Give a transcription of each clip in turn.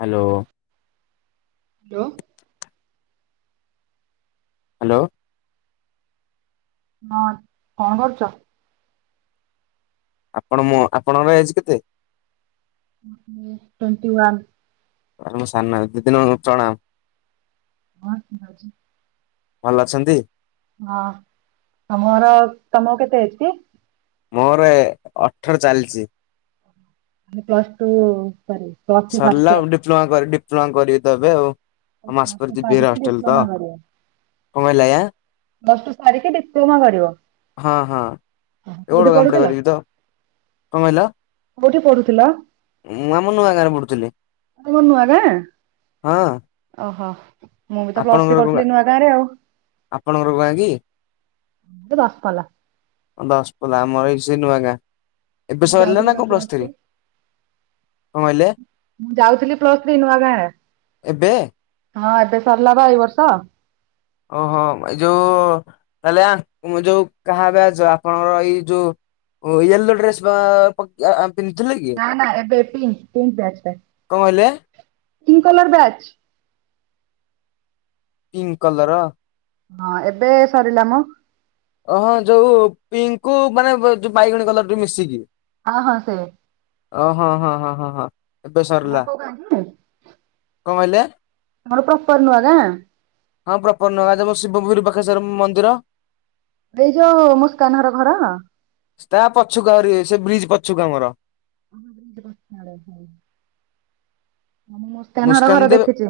Hello! ଲୋ! Hello! ହଁ, କଣ କରୁଛ? ଆପଣ ମୋ! ଆପଣଙ୍କର ଏଜ୍ କେତେ? Twenty one. ଆରେ ମୁଁ ସାନ ହେ। ଦିଦି ନୁ ପ୍ରଣାମ! ବସ୍ ରେ ଯାଉଛି। ଭଲ ଅଛନ୍ତି? ହଁ, ତମର! ତମକୁ କେତେ ଏଜ୍ କି? ମୋର ଏ ଅଠର ଚାଲିଛି। ଏ ପ୍ଲସ୍ ଟୁ ସରି ପ୍ଲସ ଥ୍ରୀ ଫାଷ୍ଟ ସରିଲା ଇୟର। ଆଉ। ଡିପ୍ଲୋମା କରି ଡିପ୍ଲୋମା କରିବି ତ ଏବେ ଆଉ। ମାସ ପ୍ଲସ ଟୁ ପରେ ଯିବି ହେରା ସାରିକି ହଷ୍ଟେଲ ତ! ଡିପ୍ଲୋମା କରିବ କଣ କହିଲେ ଆୟାଁ? ପ୍ଲସ ଟୁ ସାରିକି ଡିପ୍ଲୋମା କରିବ। ହଁ ହଁ ଏ କୋଉଠି ଓଡ଼ ଗାଁ ପଟେ ପଢୁଥିଲ କରିବି ତ! କଣ କହିଲ? କୋଉଠି ପଢୁଥିଲ? ମୁଁ ଆମ ନୂଆଗାଁରେ ପଢୁଥିଲି। ତମ ନୂଆ ଗାଁ! ହଁ ଓହୋ! ମୁଁ, ବି ତ ପ୍ଲସ ଥ୍ରୀ ଆପଣଙ୍କର କୋଉ ଗାଁ କରୁଥିଲି ନୂଆଗାଁରେ ଆଉ। ଆପଣଙ୍କର କୋଉ ଗାଁ କି ଦଶପଲ୍ଲା। ଦଶପଲା ଆମର ବି ସେଇ ନୂଆଗାଁ। ଏବେ ମୁଁ ସରିଲା ଯାଉଥିଲି ନା ବା କଣ ପ୍ଲସ ପ୍ଲସ୍ ଥ୍ରୀ? କଣ କହିଲେ ମୁଁ ଯାଉଥିଲି, ପ୍ଲସ ଥ୍ରୀ ନୂଆଗାଁ। ଏବେ ହଁ, ଏବେ ସରିଲା ବା ଏଇ ବର୍ଷ। ଓହୋ! ଏ ଯୋଉ-ଉ ତାହଲେ, ଆଙ୍କ ମ ଯୋଉ କାହା ବ୍ୟାଚ? ଆପଣଙ୍କର ଏଇ ଯୋ ଓ ୟେଲୋ ଡ୍ରେସ୍ ବା ପକିଆ ଆମ୍ ନା ନା ଏବେ ପିଙ୍କ, ପିଙ୍କ ବ୍ୟାଚ୍ ଟା, କଣ କହିଲେ ପିଙ୍କ କଲର ବ୍ୟାଚ୍। ପିଂଙ୍କ କଲରଅ! ହଁ, ଏବେ ସରିଲା ମ। ଓହଁ! ଯୋଉ ପିଙ୍କ୍ କୁ ମାନେ ଯୋଉ ବାଇଗଣୀ କଲରଟି ମିଶିକି। ହଁ ହଁ ସେ। ଓ ହଁ ହଁ ହଁ ହଁ ହଁ। ଏବେ ସରିଲା ତମର କୋଉ ଗାଁ କି? କଣ କହିଲେ? ଆମର ପ୍ରପର ନୂଆଗାଁ ହଁ, ପ୍ରପର ନୂଆଗାଁ। ଯେ ମ ଶିବପୁର ପାଖରେ ସେ ର ମନ୍ଦିର ଏଇ ଯୋଉ ମୁସ୍କାନ୍ ହର ଘର? ତା ପଛକୁ ଆହୁରି ସେ ବ୍ରିଜ୍ ପଛକୁ ଆମର। ହଁ, ହଁ ସେ ବାସ୍ତ୍ରାଳୟ ସାଇଡ୍। ମୁସ୍କାନ ଦେବେ, ଦେଖିଛି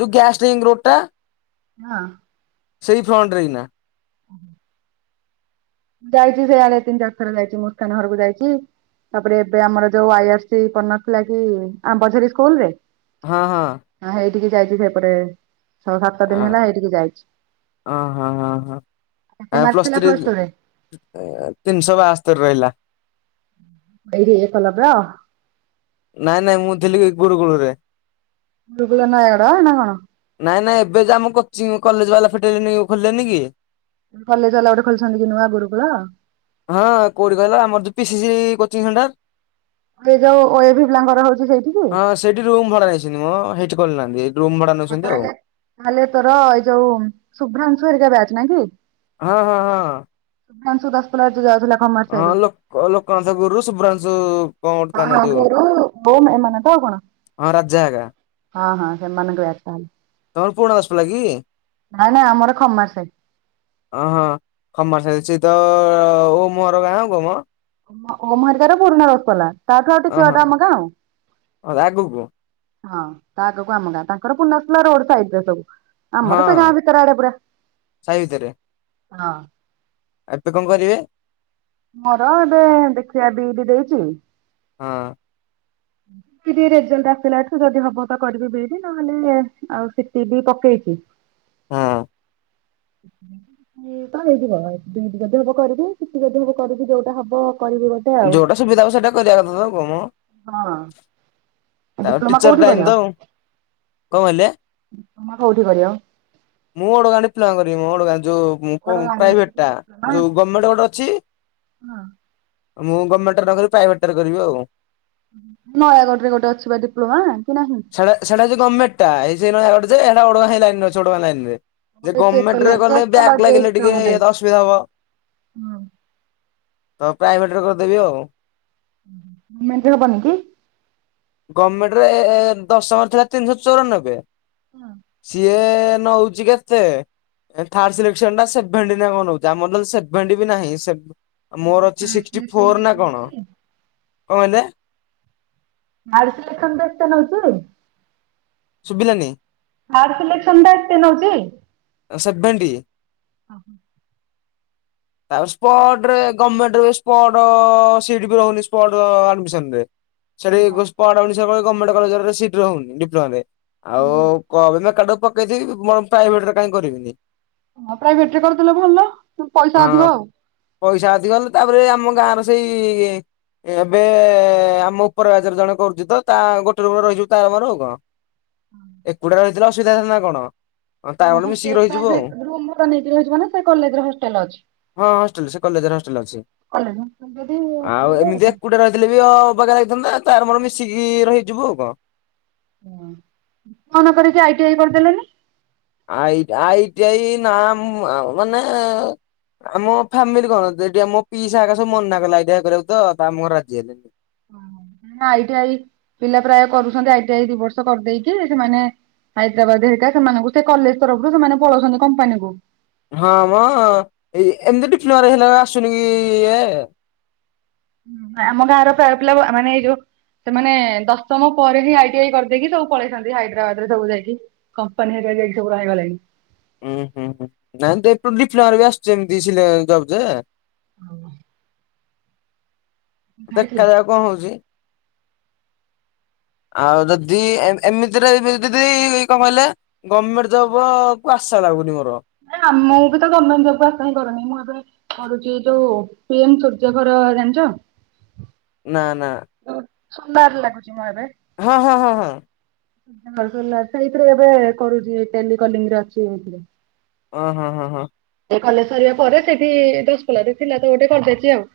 ଯୋଉ ଗ୍ୟାସ ଷ୍ଟ୍ରିଙ୍ଗ୍ ରୋଡ଼ ଟା ହଁ। ସେଇ ଫ୍ରଣ୍ଟରେ ଇନା। ହ ଯାଇଛି ସେଇଆଡ ତିନ ଚାରଥର ଯାଇଛି ମୁସ୍କାନ ଘରକୁ ଯାଇଛି। ତାପରେ ଏବେ ଆମର ଯୋଉ ଆଇ ଆର ସି ପଡ଼ିନଥିଲା କି ଆମ୍ବଝରୀ ସ୍କୁଲ ରେ ହଁ ହଁ। ହଁ ହେଇଠିକି ଯାଇଛି ସେପଟେ ଛ ସାତ ଦିନ ହେଲା ହେଇଠିକି ଯାଇଛି। ହ ହଁ ହ କେତେ ହ ମାର୍କ ପ୍ଲସ୍ ଥିଲା ଥ୍ରୀ ପ୍ଲସ ଟୁ ରେ? ତିନିଶ ବାସ୍ତୋରି ରହିଲା। ଏଇଠି ଏକଲବ୍ୟ? ନାଇଁ ନାଇଁ ମୁଁ ଥିଲି ଗୁରୁକୁଳୁ ରେ ଗୁରୁକୁଳ ନୟାଗଡ ନା କଣ? ନାଇଁ ନାଇଁ ଏବେ ଯା ମୁଁ କୋଚିଂ କଲେଜ ବାଲା ଫିଟେ ଲେନି ଖୋଲିଲେନି କି? କଲେଜ ବାଲା ଗୋଟେ ଖୋଲିଛନ୍ତି କି ନୂଆ ଗୁରୁକୁଳ ହଁ କୋଉଠି କହିଲ ଆମର ତ P C C coaching centre. ଏ ଯୋଉ ଓ ଏ ଭି ପିଲାଙ୍କର ହଉଛି ସେଇଠିକି ହଁ ସେଇଠି ରୁମ୍ ଭଡା ନେଇଛନ୍ତି ମ ହେଇଠି ଖୋଲିନାହାନ୍ତି। ରୁମ ଭଡା ଆଉ ନେଉଛନ୍ତି ତାହେଲେ ତାହେଲେ ତୋର ଏଇ ଯୋଉ ଶୁଭ୍ରାଂଶ ହେରିକା ବ୍ୟାଚ ନାଇଁ କି? ହଁ ହଁ ହଁ। ସୁଧାଂଶୁ ଦଶପଲା ଯଉ ଜାଉ ଥିଲା। ହଁ ଲୋ ଲୋକନାଥ ଗୁରୁ ଶଭ୍ରାଂଶୁ ହଁ ଗୁରୁ ଓମ୍ ଏ ମାନେ ତଆଉ କଣ? ହଁ ରାଜା ହେକା। ହଁ ହଁ ସେ ମାନଙ୍କୁ ତମର ପୁରୁଣା ଦଶପଲା କି? ନାଇଁ ନାଇଁ ଆମର ଖମାର ସାଇ ହ ହଁ ଖମର ସାଇ ସେ ତ ଓମ ହର ଗାଁ ଆଉ କମ୍ ଓମ ହେରିକାର ପୂରୁଣା ଦଶପଲା ତାଠୁ ଅଁ ଟିକେ ହଁ ବାଟ ଆମ ଗାଁ ଆଉ। ଆଗକୁ ହଁ ତା ଆଗକୁ ଆମ ଗାଁ ତାଙ୍କର ପୁରୁଣା ଦଶପଲା ରୋଡ ସାଇଟ୍ରେରେ ସବୁ। ହଁ ଆମର ସେଇ ଗାଁ ଭିତର ଆଡେ ପୁରା ସାହି ଭିତରେ ହଁ। ଏବେ କଣ କରିବେ? ମୋର ଏବେ ଦେଖିବା ବି ଡି ଦେଇଛି। ହଁ ରେଜଲଟ ଆସିଲା ଠୁ ଯଦି ହବ ତ କରିବି ବି ଡି ନହେଲେ ଆଉ ସି ଟି ବି ପକେଇଛି। କି ହଁ। ତ ହେଇଯିବ ଯଦି ହବ କରିବି ସି ଟି ଯଦି ହବ କରିବି ଯୋଉଟା ହବ କରିବି ଗୋଟେ ଆଉ। ଯୋଉଟା ସୁବିଧା ହବ ସେଇଟା କରିବା କଥା ତ ଆଉ କଣ ହଁ ମ ଡିପ୍ଲୋମା ଟିଚର କୋଉଠି ଲାଇନ କରିବ? ତ ଆଉ। କହିଲେ ତମେ କୋଉଠି କରିବ। ମୁଁ ଓଡ଼ଗାଁ ଡିପ୍ଳୋମା କରିବି ମ ଓଡ଼ଗାଁ। ଯୋଉ ପୁ କୁଆଡେ ଗାଡି ଅଛି ପ୍ରାଇଭେଟ କି ଟା ଡିପ୍ଲୋମା? ଯୋଉ ଗର୍ମେଣ୍ଟ ଗୋଟେ ଅଛି। ମୁଁ ଗର୍ମେଣ୍ଟରେ ନ କରିବି ପ୍ରାଇଭେଟ ଟା ରେ କରିବି ଆଉ। ନୟାଗଡ଼ ରେ ଗୋଟେ ଅଛି ବା ଡିପ୍ଲୋମା? କି ନାହିଁ? ସେ ସେଟା ଗମେଟ ଟା ଏ ସେଇ ନୟାଗଡ଼ ଯେ ଓଡ଼ଗାଁ ହେଇ ଲାଇନେ ରେ ଅଛି ଓଡ଼ଗାଁ ଲାଇନିରେ। ସେ ଗର୍ମେଣ୍ଟରେ ଗଲେ ବ୍ୟାକ ଲାଗିଲେ ଟିକେ ଇ ତ ଅସୁବିଧା ହବ। ତ ପ୍ରାଇଭେଟରେ କରିଦେବି ଆଉ। ଗମେଣ୍ଟ ରେ ହବନି କି? ଗର୍ମେଣ୍ଟରେ ଏ ଏ ଦଶମରେ ଥିଲା ତିନି ଶହ ଚଉରାନବେ ସିଏ ନଉଛି କେତେ? ଥାର୍ଡ ସିଲେକ୍ସନ ଟା ସେଭେଣ୍ଟି ନା କଣ ହଉଛି ଆମ ସେଭଣ୍ଟି ବି ନାହିଁ। ଆ ମୋର ଅଛି ସିକ୍ସଟି ଫୋର ନା କଣ। କଣ କହିଲେ? ଥାର୍ଡ ସିଲେକ୍ସନ ଏତେ ନଉଛି। ସୁଭିଲାନି। ଥାର୍ଡ଼ ସିଲେକ୍ସନ ଟା ଏତେ ନଉଛି? ସେଭେଣ୍ଟି। ଓହୋ। ତାପରେ ସ୍ପଟରେ ଗମେଣ୍ଟ ସ୍ପଟ ସିଟ ବି ରହୁନି ସ୍ପଟ ଆଡ଼ମିସନରେ। ସେଠି ସ୍ପଟହଉନି ଗମେଣ୍ଟ କଲେଜ ରେ ସିଟ ରହଉନି ଡିପ୍ଲୋମାରେ। ଆଉ କହିବି ମୁଁ କାଡକୁ ପକେଇି ପ୍ରାଇଭେଟ ରେ କାହିଁ କରିବିନି। ହ ପ୍ରାଇଭେଟ ରେ କରିଦେଲେ ଭଲ। ପଇସା ହଁ ଅଧିକ ଆଉ। ପଇସା ଅଧିକ ଗଲେ ତାପରେ ଆମ ଗାଁ ର ସେଇ ଏବେ ଆମ ଉପର ବିୟାଚ ରେ ଜଣେ କରୁଛି ତ ତା ଗୋଟେ ରୂରେ ରହିଛିିବ ତ ଆମର ଆଉ କଣ। ଏକୁଟିଆ ରହିଥିଲେ ଅସୁବିଧା ଥିଲା ନା କଣ। ହଁ ତା ମ ଗୋଟେ ମିଶିକି ହଷ୍ଟେଲ ରହିଯିବୁ ପ୍ରାଇଭେଟ ଆଉ ରୁମ ନେଇକି ରହିିବ ନା ସେ କଲେଜ ରେ ହଷ୍ଟେଲ ଅଛି? ହଁ ହଷ୍ଟେଲ ସେ କଲେଜର ହଷ୍ଟେଲ ଅଛି। କଲେଜ ଆଉ ଏମିତି ଏକୁଟିଆ ରହିଥିଲେ ବି ଆଉ। [unintelligible] ନ୍ତା ତାର ମୋର ମିଶିକି ରହିଯିବୁ ଆଉ କଣ। ହ କଣ କରିଛି ଆଇଟି ଆଇ କରିଦେଲେନି। ଆଇ ଆଇଟିଇ ନାମ ମାନେ। ଆମ ଫେମିଲି କଣ ଆମ ପିଇସା ହେଇକା ସବୁ ମନା କଲେ ଆଇ ଟି ଆଇ କରିବାକୁ ତ ଆମ ଘର ରାଜି ହେଲେନି। ଆଇଟି ଆଇ ପିଲା ପ୍ରାୟ କରୁଛନ୍ତି। ଆଇଟି ଆଇ ଦି ବର୍ଷ କରିଦେଇକି ସେମାନେ। ହାଇଦ୍ରାବାଦ ହେରିକା ସେମାନଙ୍କୁ ସେ କଲେଜ ତରଫରୁ ସେମାନେ ପଳଉଛନ୍ତି କମ୍ପାନୀ କୁ। ହଁ ମ ଏ ଏମିତିଟି ଫଲର ହେଲା ଆସୁନି କି ଏ। ଆମ ଗାଁର ପିଲା ମାନେ ଏଇ ଯୋଉ। ସେମାନେ ଦଶମ ପରେ ହିଁ ଆଇ ଟି ଆଇ କରିଦେଇକି ସବୁ ପଳେଇଥାନ୍ତି ହାଇଦ୍ରାବାଦ ରେ ସବୁ ଯାଇକି କମ୍ପାନୀରେ। ଯାଇକି ସବୁ ରହିଗଲେଣି। ଉୁଁ ହୁଁ ହୁଁ ନାଇଁ [unintelligible] ବି ଆସୁଛି ଏମତି ଜବ ଯେ। [unintelligible] ଦେଖାଯିବା କଣ ହଉଛି। ଆଉ ଯଦି ଏମିତିରେ ଯଦି କଣ କହିଲେ ଗଭର୍ମେଣ୍ଟ ଜବ କୁ ଆ ଶା ଲାଗୁନି ମୋର। ନାଇଁ ଆମକୁ ବି ତ ଗଭର୍ଣ୍ଣମେଣ୍ଟ ଜବ୍ କୁ ଆଶା ହିଁ କରୁନି ମୁଁ ଏବେ। କରୁଛି ଯୋଉ ପିଏମ ସୂର୍ଯ୍ୟ ଘର ଜାଣିଛ? ନା ନା। ସୁନ୍ଦର ଲାଗୁଛି ମୁଁ ଏବେ। ହଁ ହଁ ହଁ ହଁ। ସେଇଥିରେ ଏବେ କରୁଛି ଏଇ ଟେଲି କଲିଙ୍ଗ ରେ ଅଛି ଏଇଥିରେ। ଓ ହଁ ହଁ ହଁ। କଲେଜ ସରିବା ପରେ ସେଇଠି ଦଶକୋଲାରେ ଥିଲା ତ ଗୋଟେ କରିଦେଇଛି ଆଉ।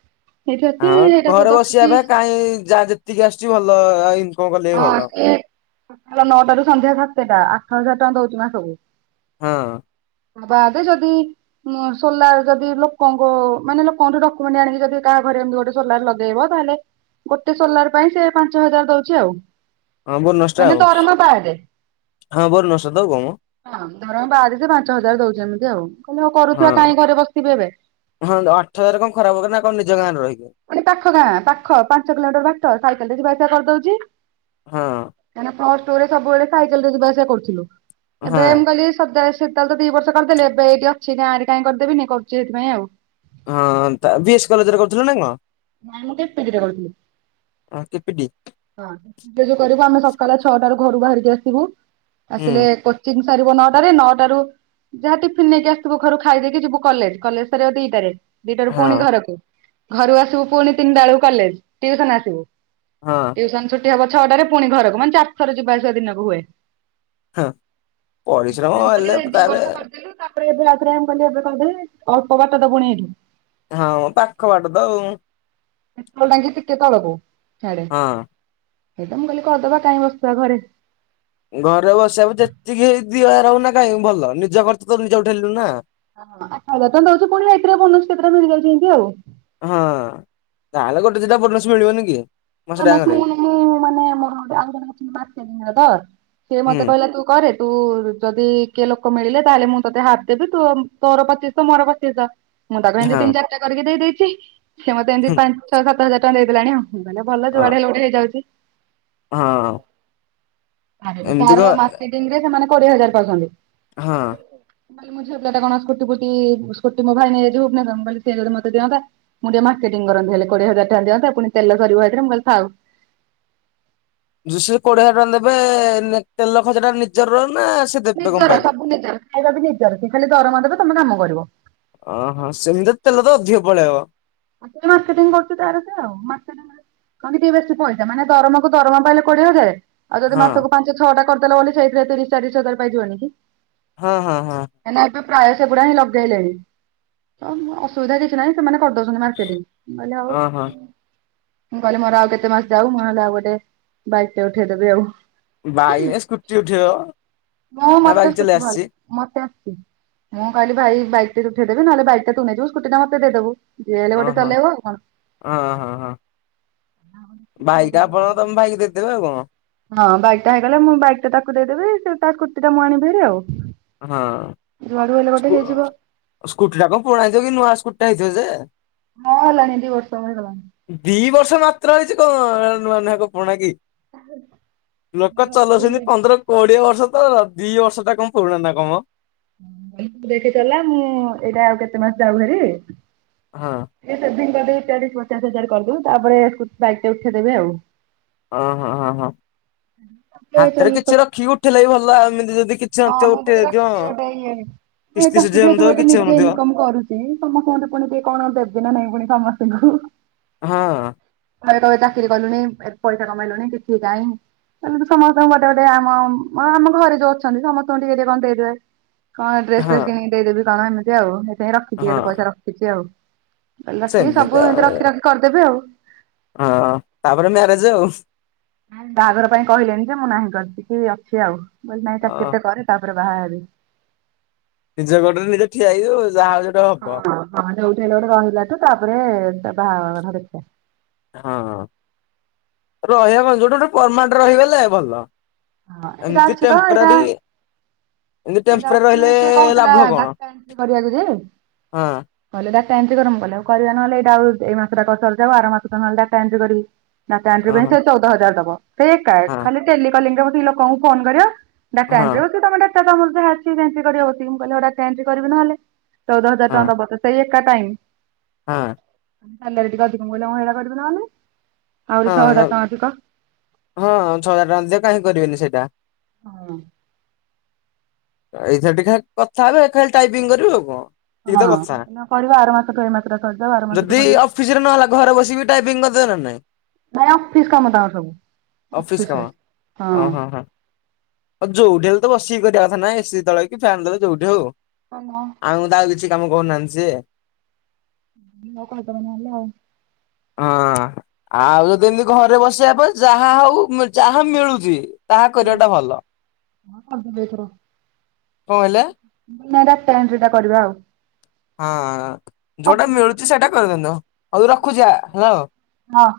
ସେଇଠି ଅଛି ହଁ ସେଇଟାକୁ ଘରେ ବସିବା ରଖିକି ପାଇଁ କାହିଁ ଯାହା ଯେତିକି ଆସୁଛି ଭଲ। କଲେ ବି ହଁ ଭଲ। ସକାଳ ନଅଟାରୁୁ ସନ୍ଧ୍ୟା ସାତଟା ଆଠ ହଜାର ଟଙ୍କା ଦଉଛି ମାସକୁୁ। ହଁ। ବାଦ ଯଦି ଉ ସୋଲାର ଯଦି ଲୋକଙ୍କ ମାନେ ଲୋକଙ୍କଠୁ ଡକ୍ୟମେଣ୍ଟ ଆଣିକି ଯଦି କାହା ଘରେ ଏମିତି ଗୋଟେ ସୋଲାର ଲଗେଇବ ତାହେଲେ ଗୋଟେ ସୋଲାର ପାଇଁ ସେ ପାଞ୍ଚ ହଜାର ଦଉଛି ଆଉ। ହଁ ବୋନସ ଟା ମାନେ ଆଉ। ଦରମା ବାଦେ। ହଁ ବୋନସ ଟା ତ ଆଉ କଣ ମ। ହଁ ଧର ବାହାରିଛି ପାଞ୍ଚ ହଜାର ଦଉଛି ଏମିତି ଆଉ କହିଲେ ମୁଁ କରୁଥିବା ହଁ। କାହିଁ ଘରେ ବସିଥିବି ଏବେ। ହଁ ଆଠ ହଜାର କଣ ଖରାପ ହବ ନା କଣ ନିଜ ଗାଁରେ ରହି। ପୁଣି ପାଖ ଗାଁ ପାଖ ପାଞ୍ଚ କିଲୋମିଟର ବାଟ ସାଇକେଲରେ ଯିବା ଆସିବା କରିଦଉଛି। ହଁ। କାହିଁକିନା ପ୍ଲସ ଟୁ ରେ ସବୁବେଳେ ସାଇଲରେ ଯିବା ଆସିବା କରୁଥିଲୁ। ହଁ। ଏବେ ମୁଁ କହିଲି। [unintelligible] ସେତେଲେ ତ ଦି ବର୍ଷ କରିଦେଲେ ଏବେ ଏଠି ଅଛି ନା ଆଁରେ କାହିଁ କରିଦେବନି କରୁଛି ସେଥିାଇଁ ଆଉ। ହଁ ତା ବିଏସ୍ କଲେଜରେ କରୁଥିଲୁ ନା କଣ? ନାଇଁ ମୁଁ [unintelligible] କରିଥିଲି। କେପିଟି ଯ କରିବୁ ଆମେ। ସକାଳେ ଛଅଟାରୁ ଘରୁ ବାହାରିକି ଆସିବୁ ହୁଁ ଆସିଲେ କୋଚିଂ ସାରିବ ନଅଟାରେ ନଅଟାରୁ। ଯାହା ଟିଫିନ ନେଇକି ଆସଥିବୁ ଘରୁ ଖାଇ ଦେଇେଇକି ଯିବୁ କଲେଜ। କଲେଜ ସରିବ ଦିଟା ରେ। ଦିଟାରୁ ହଁ। ପୁଣି ଘରକୁ ଘରୁ ଆସିବୁ ପୁଣି ତିନିଟା ବେଳକୁ କଲେଜ ଟିଉସନ ଆସିବୁ। ହଁ ଟ୍ୟୁସନ ଛୁଟି ହବ ଛଅଟାରେ ପୁଣି ଘରକୁ ମାନେ ଚାରି ଥର ଯିବା ଆସିବା ଦିନକୁ ହୁଏ। ହଁ ପରିଶ୍ରମ ହେଲେ ଦି ତାହାଲେ। ବର୍ଷ କରିଦେଲୁ ତାପରେ ଏବେ ରାତିରେ ଆମ କଲେ ଏବେ କଦେ ଅଳ୍ପ ବାଟ ତ ପୁଣି ଏଇଠୁ। ହଁ ପାଖ ବାଟ ତ ଆଉ ପେଟ୍ରୋଲ ଟାଙ୍କି ଟିକେ ତଳକୁ ସାଡେ। ହଁ। ହେତ ମୁଁ କହିଲି କରିଦବା କାହିଁ ବସିବା ଘରେ। ଘରେ ବସିବାକୁ ଯେତିକି ହେଇ ଦି ହଜାର ହଉ ନା କାହିଁ ଭଲ ନିଜ ଖର୍ଚ୍ଚ ତ ନିଜେ ଉଠେଇଲୁ ନା। ଆଜ୍ଞା ତମେ ଦଉଛୁ ପୁଣି ଏଥିରେ ବୋନସ କେତେଟା ମିଳିଯାଉଛି ଏମତି ଆଉ। ହଁ ତାହେଲେ ଗୋଟେ ଦିଟା ବୋନସ ମିଳିବନି କି। ମାସେ ମାନସ ଟାଇମରେ ମୁଁନ ମୁଁ ମାନେ ମୋର ଗୋଟେ ଆଉଗ ଅରେ ତ ସିଏ ହୁଁ ମତେ କହିଲା ତୁ କରେ ତୁ ଯଦି କିଏ ଲୋକ ମିଳିଲେ ତାହେଲେ ମୁଁ ତତେ ହାପ ଦେବି ତୁ ତୋର ପଚିଶ ମୋର ପଚିଶ ମୁଁ ତାକୁ ଏମିତି ହଁ ତିନି ଚାରଟା କରିକି ଦେଇଦେଇଛି ସିଏ ମତେ ଏମିତି ହୁଁ। ପାଞ୍ଚ ଛ ସାତ ହଜାର ଟଙ୍କା ଦେଇଦେଲାଣି ଆଉ ମାନେ ଭଲ ହଁ ଯୁଆଡେ ହେଲେ ଗୋଟେ ହେଇଯାଉଛି ହଁ ଆଗ ଏମିତି ଘ ତାର ମାର୍କେଟିଙ୍ଗ ରେ ସେମାନେ କୋଡ଼ିଏ ହଜାର ପାଉଛନ୍ତି ହଁ ମାନେ ମୁଁ ଝିଅ ପିଲାଟା କଣ ସ୍କୁଟି ଫୁଟି ସ୍କୁଟି ମୋ ଭାଇ ନେଇଯାଇଥିବ ମୁଁ କହିଲି ସେ ଯଦି ମତେ ଦିଅନ୍ତା ମୁଁ ଟିକେ ମାର୍କଟ କରନ୍ତି ହେଲେ କୋଡିଏ ହଜାର ଟଙ୍କା ଦିଅନ୍ତା ପୁଣି ତେଲ ସରିବ ହେଇଥିରେ ମୁଁ କହିଲି ଥାଉ ଜୁଷରେ କୋଡିଏ ହଜାର ଟଙ୍କା ଦେବେ ତେଲ ଖର୍ଚ୍ଚ ଟା ନିଜର ନା ସେ ଦେବେ ନିଜର କମ୍ପାନୀ? ସବୁ ନିଜର ଖାଇବା ବି ନିଜର ସିଏ ଖାଲି ଦରମା ଦେବେ ତମେ କାମ କରିବ ଅହୋ ସେମିତି ତେଲ ତ ଅଧିକ ପଳେଇବ ମାର୍କେଟିଙ୍ଗ କରୁଛି ତାର ଯାହା ମାର୍କେଟିଙ୍ଗ ରେ କହନ୍ତି ଟିକେ ବେଶୀ ପଇସା ମାନେ ଦରମକୁ ଦରମା ପାଇଲେ କୋଡିଏ ହଜାର ଆଉ ଯଦି ହଁ ମାସକୁ ପାଞ୍ଚ ଛଅ ଟା କରିଦେଲ ବୋଲି ସେଇଥିରେ ତିରିଶ ଚାଲିଶ ହଜାର ପାଇଯିବନି କି ହଁ ହଁ ହଁ କାହିଁକିନା ଏବେ ପ୍ରାୟ ସେଗୁଡା ହିଁ ଲଗେଇଲେଣି ତ ଅସୁବିଧା କିଛି ନାହିଁ ସେମାନେ କରିଦଉ ସେଟିକ ହେଲା ଆଉ ଓହୋ ମୁଁ କହିଲି ମୋର ଆଉ କେତେ ମାସ ଯାଉ ମୁହେଲେ ଆଉ ଗୋଟେ ବାଇକ ଟେ ଉଠେଇଦେବି ଆଉ ବାଇ ରେ ସ୍କୁଟି ଉଠିବ ମୁଁ ମତେ ସ୍କୁଟି ଭଲ ମତେ ଆସିଛି ମୁଁ କହିଲି ଭାଇ ବାଇ ଉଠେ ଦେବେ ନହେଲେ ବାଇକ ଟା ତୁ ନେଇଯିବୁ ସ୍କୁଟି ଟା ମତେ ଦେଇ ଦବୁ ଓ ହୋ ହ ହ ହ ଭାଇକା ଆପଣ ତମେ ଭାଇ କି ଦେଇଦେବେ ଆଉ କଣ ହଁ ବାଇକ୍ ଟା ହେଇଗଲେ ମୁଁ ବାଇକ୍ ଟା ତାକୁ ଦେଇଦେବି ସେ ତା ସ୍କୁଟି ଟା ମୁ ଆଣବି ଭାରି ଆଉ ହଁ ଯୁଆଡୁ ହେଲେ ଗୋଟେ ସ୍କୁ ହେଇଯିବ ସ୍କୁଟି ଟା କଣ ପୁରୁଣା ହେଇଥିବ କି ନୂଆ ସ୍କୁ ଯେ ଯେ ହଁ ହେଲାଣି ଦି ବର୍ଷ ହେଇଗଲାଣି। ଦି ବର୍ଷ ମାତ୍ର ହେଇଛି କଣ ନଆ ନକ ପୁରୁଣା କି ଲୋକ ଚଲୁଛନ୍ତି ପନ୍ଦର କୋଡିଏ ବର୍ଷ ତ ଦି ବର୍ଷ ଟା କଣ କୋଆ ନା କମ ଦେଖିଦେଲା ମୁଁ ଏଇଟା ଆଉ କେତେ ମାସ ଯାଉ ଭାରି ହଁ। ଏ ସେଦି ଯଦି ଚାଳିଶ ପଚାଶ ହଜାର କଲୁ ତାପରେ ସ୍କୁ ବାଇକ ଟେ ଦେଇଦେବେ ଆଉ ଓ ହଁ ହ ହଁ ହାତରେ କିଛି ରଖିକି ଉଠେଇଲେ ବି ଭଲ ଏମିତି ଯଦି କିଛି ହଁ ନଥିବ ମୁଁ ଭ ଉଠେଇ ଦିଅ। ରଖିଥିଲି ଗୋଟେ ଇଏ ଏ କିସ୍ତି ସୁଝି ଚାକିରିଆ ହଉନଥିବ ଯେହେତୁ କିଛି ନିଜେ ହଉନଥିବ ଇନକମ କରୁଛି ସମସ୍ତଙ୍କର ପୁଣି ଟିକେ କଣ ଦେବି ନା ନାଇଁ ପୁଣି ସମସ୍ତଙ୍କୁ ହଁ ଘରେ କହିବେ ଚାକିରି କଲୁଣି ଏତେ ପଇସା କମେଇଲୁଣି କିଛି କାଇଁ ଏମିତି ସମସ୍ତଙ୍କୁ ଗୋଟେ ଗୋଟେ ଆମ ଆମ ଘରେ ଯୋଉ ଅଛ ଛନ୍ତି ସମସ୍ତଙ୍କୁ ଟିକେ ଟିକେ କଣ ଦେଇଦେବେ କଣ ଡ୍ରେସ ହଁ ଫ୍ରେସ କିଣିକି ଦେଇଦେବି କଣ ଏମିତି ଆଉ ଁ ରଖିଛି ହଁ ଏତେ ପଇସା ରଖିଛି ଆଉ ରଖି ସେମିତି ସବୁ ଆଉ। ଏମିତି ରଖି ରଖି କରିଦେବି ଆଉ ହଁ ତାପରେ ମ୍ୟାରେଜ ଆଉ ବାହାଘର ପାଇଁ କହିଲେଣି ଯେ ମୁଁ ନାହିଁ କରି କିି ଅଛି ଆଉ ବିଲ ନାଇଁ ତାକୁ ହଁ କେତେ କରେ ତାକୁ ବାହାବେ ନିଜ ଗୋଡରେ ନିଜ ଠିଆ ହେଇଯିବ ହଁ ଯୋଠି ହେଲା ବୋଟେ ରହିଲା ତୁ ତାପରେ ତା ବାହାଘଘାନ ଦେଖା ହଁ ରହିବା କ ଯୋଉଟୋେ ପରମା ରହିବ ଭଲ ହଁ ଏଇଟା ଏମିତି ଅଛ ତ ଏଇଟା ଟେମ୍ପରାରୀ ଏମିତି ଦା ଟେମ୍ପୋରାରୀ ରହିଲେ ସିଏ କହୁଥିଲା ଲାଭ ଦା କଣ ଏଣ୍ଟ୍ରି କରିବାକୁ ଯେ ହଁ କହିଲୋ କଲେ ଆଉ କରିବା ନହେଲେ ଏଇଟା ଆଉ ଏଇ ମାସଟା କ ଆର ମାସ ନହେଲେ ଡାଟା ଏଣ୍ଟ୍ରି କରିବି ନା ତା ପାଇଁ ଓହୋ ସେ ଚଉଦ ହଜାର ଦବ ସେଇ ଏକା ହଁ ଖାଲି ଟେଲି କଲିଙ୍ଗରେ ବସିକି ଲୋକଙ୍କୁ ଫୋନ କରିବ ଡାଟା ଏଣ୍ଟ୍ରି ହଁ ହଉ କି ତମେ ଡାଟା ତମର ଯାହା ଅଛି ଯେମିତି କରିବ ବସିକି। ମୁ କହିଲି ଡାକେ ଏଣ୍ଟ୍ରି କରିବି ତାହେଲେ ଚଉଦ ହଜାର ଟଙ୍କା ହଁ ଦବତ ସେଇ ଏକା ଟାଇମ ହଁ, ଅଧିକ ମଳା କରିବି ନହେଲେ ଆହୁରି ହଁ, ଛଅ ହଜାର ଟଙ୍କା ଅଧିକ। ହଁ ଛଅ ହଜାର ଟଙ୍କା ଦେବେ କାହିଁ କରିବେନି ସେଇଟା ହଁ, ଏଇଥି ଟିକେ ଖା କଥା ହେବେ ଖାଲି ଟାଇପିଂ କରିବୁ ଆଉ କଣ? ଏତିକି କି ତ କଥା ଏଇନା କରିବା ଆର ମାସଠୁ ଏଇ ମାସଟା ସରିଯାଉ ଆର ମାସଠୁ ଯଦି କରିବି। ଅଫିସରେ ନହେଲା ଘରେ ବସିକି ବି ଟାଇପିଂ ଦେବେ ନା ନାହିଁ ନାଇଁ ଅଫିସ କାମ ତାଙ୍କର ସବୁ ଅଫିସ କାମ ଅଫିସରେ ହଁ, ହଁ ଯଉଠି ହେଲେ ବସିକି କରିବା କଥା ନା ଏସି ତଳେ କି ଫ୍ୟାନ ତଳେ ଯୋଉଠି ହଉ ଆଉ ତାଉ କିଛି କାମ କରୁନାହାନ୍ତି ସିଏ ତ କହିଦବ ନହେଲେ ହଁ, ଆଉ ଯଦି ଏମିତି ଘରେ ବସିବା ଅପେକ୍ଷା ଯାହା ହଉ ଯାହା ମିଳୁଛି ତାହା କରିବାଟା ଭଲ। ହଁ, ଥର କଣ ହେଲା? ନାଇଁ ଡାଟା ଏଣ୍ଟ୍ରି ଟା କରିବା ଆଉ ହଁ, ଯୋଉଟା ମିଳୁଛି ସେଟା କରିଦିଅନ୍ତୁ ହଉ ରଖୁଛି ହେଲୋ ହଁ।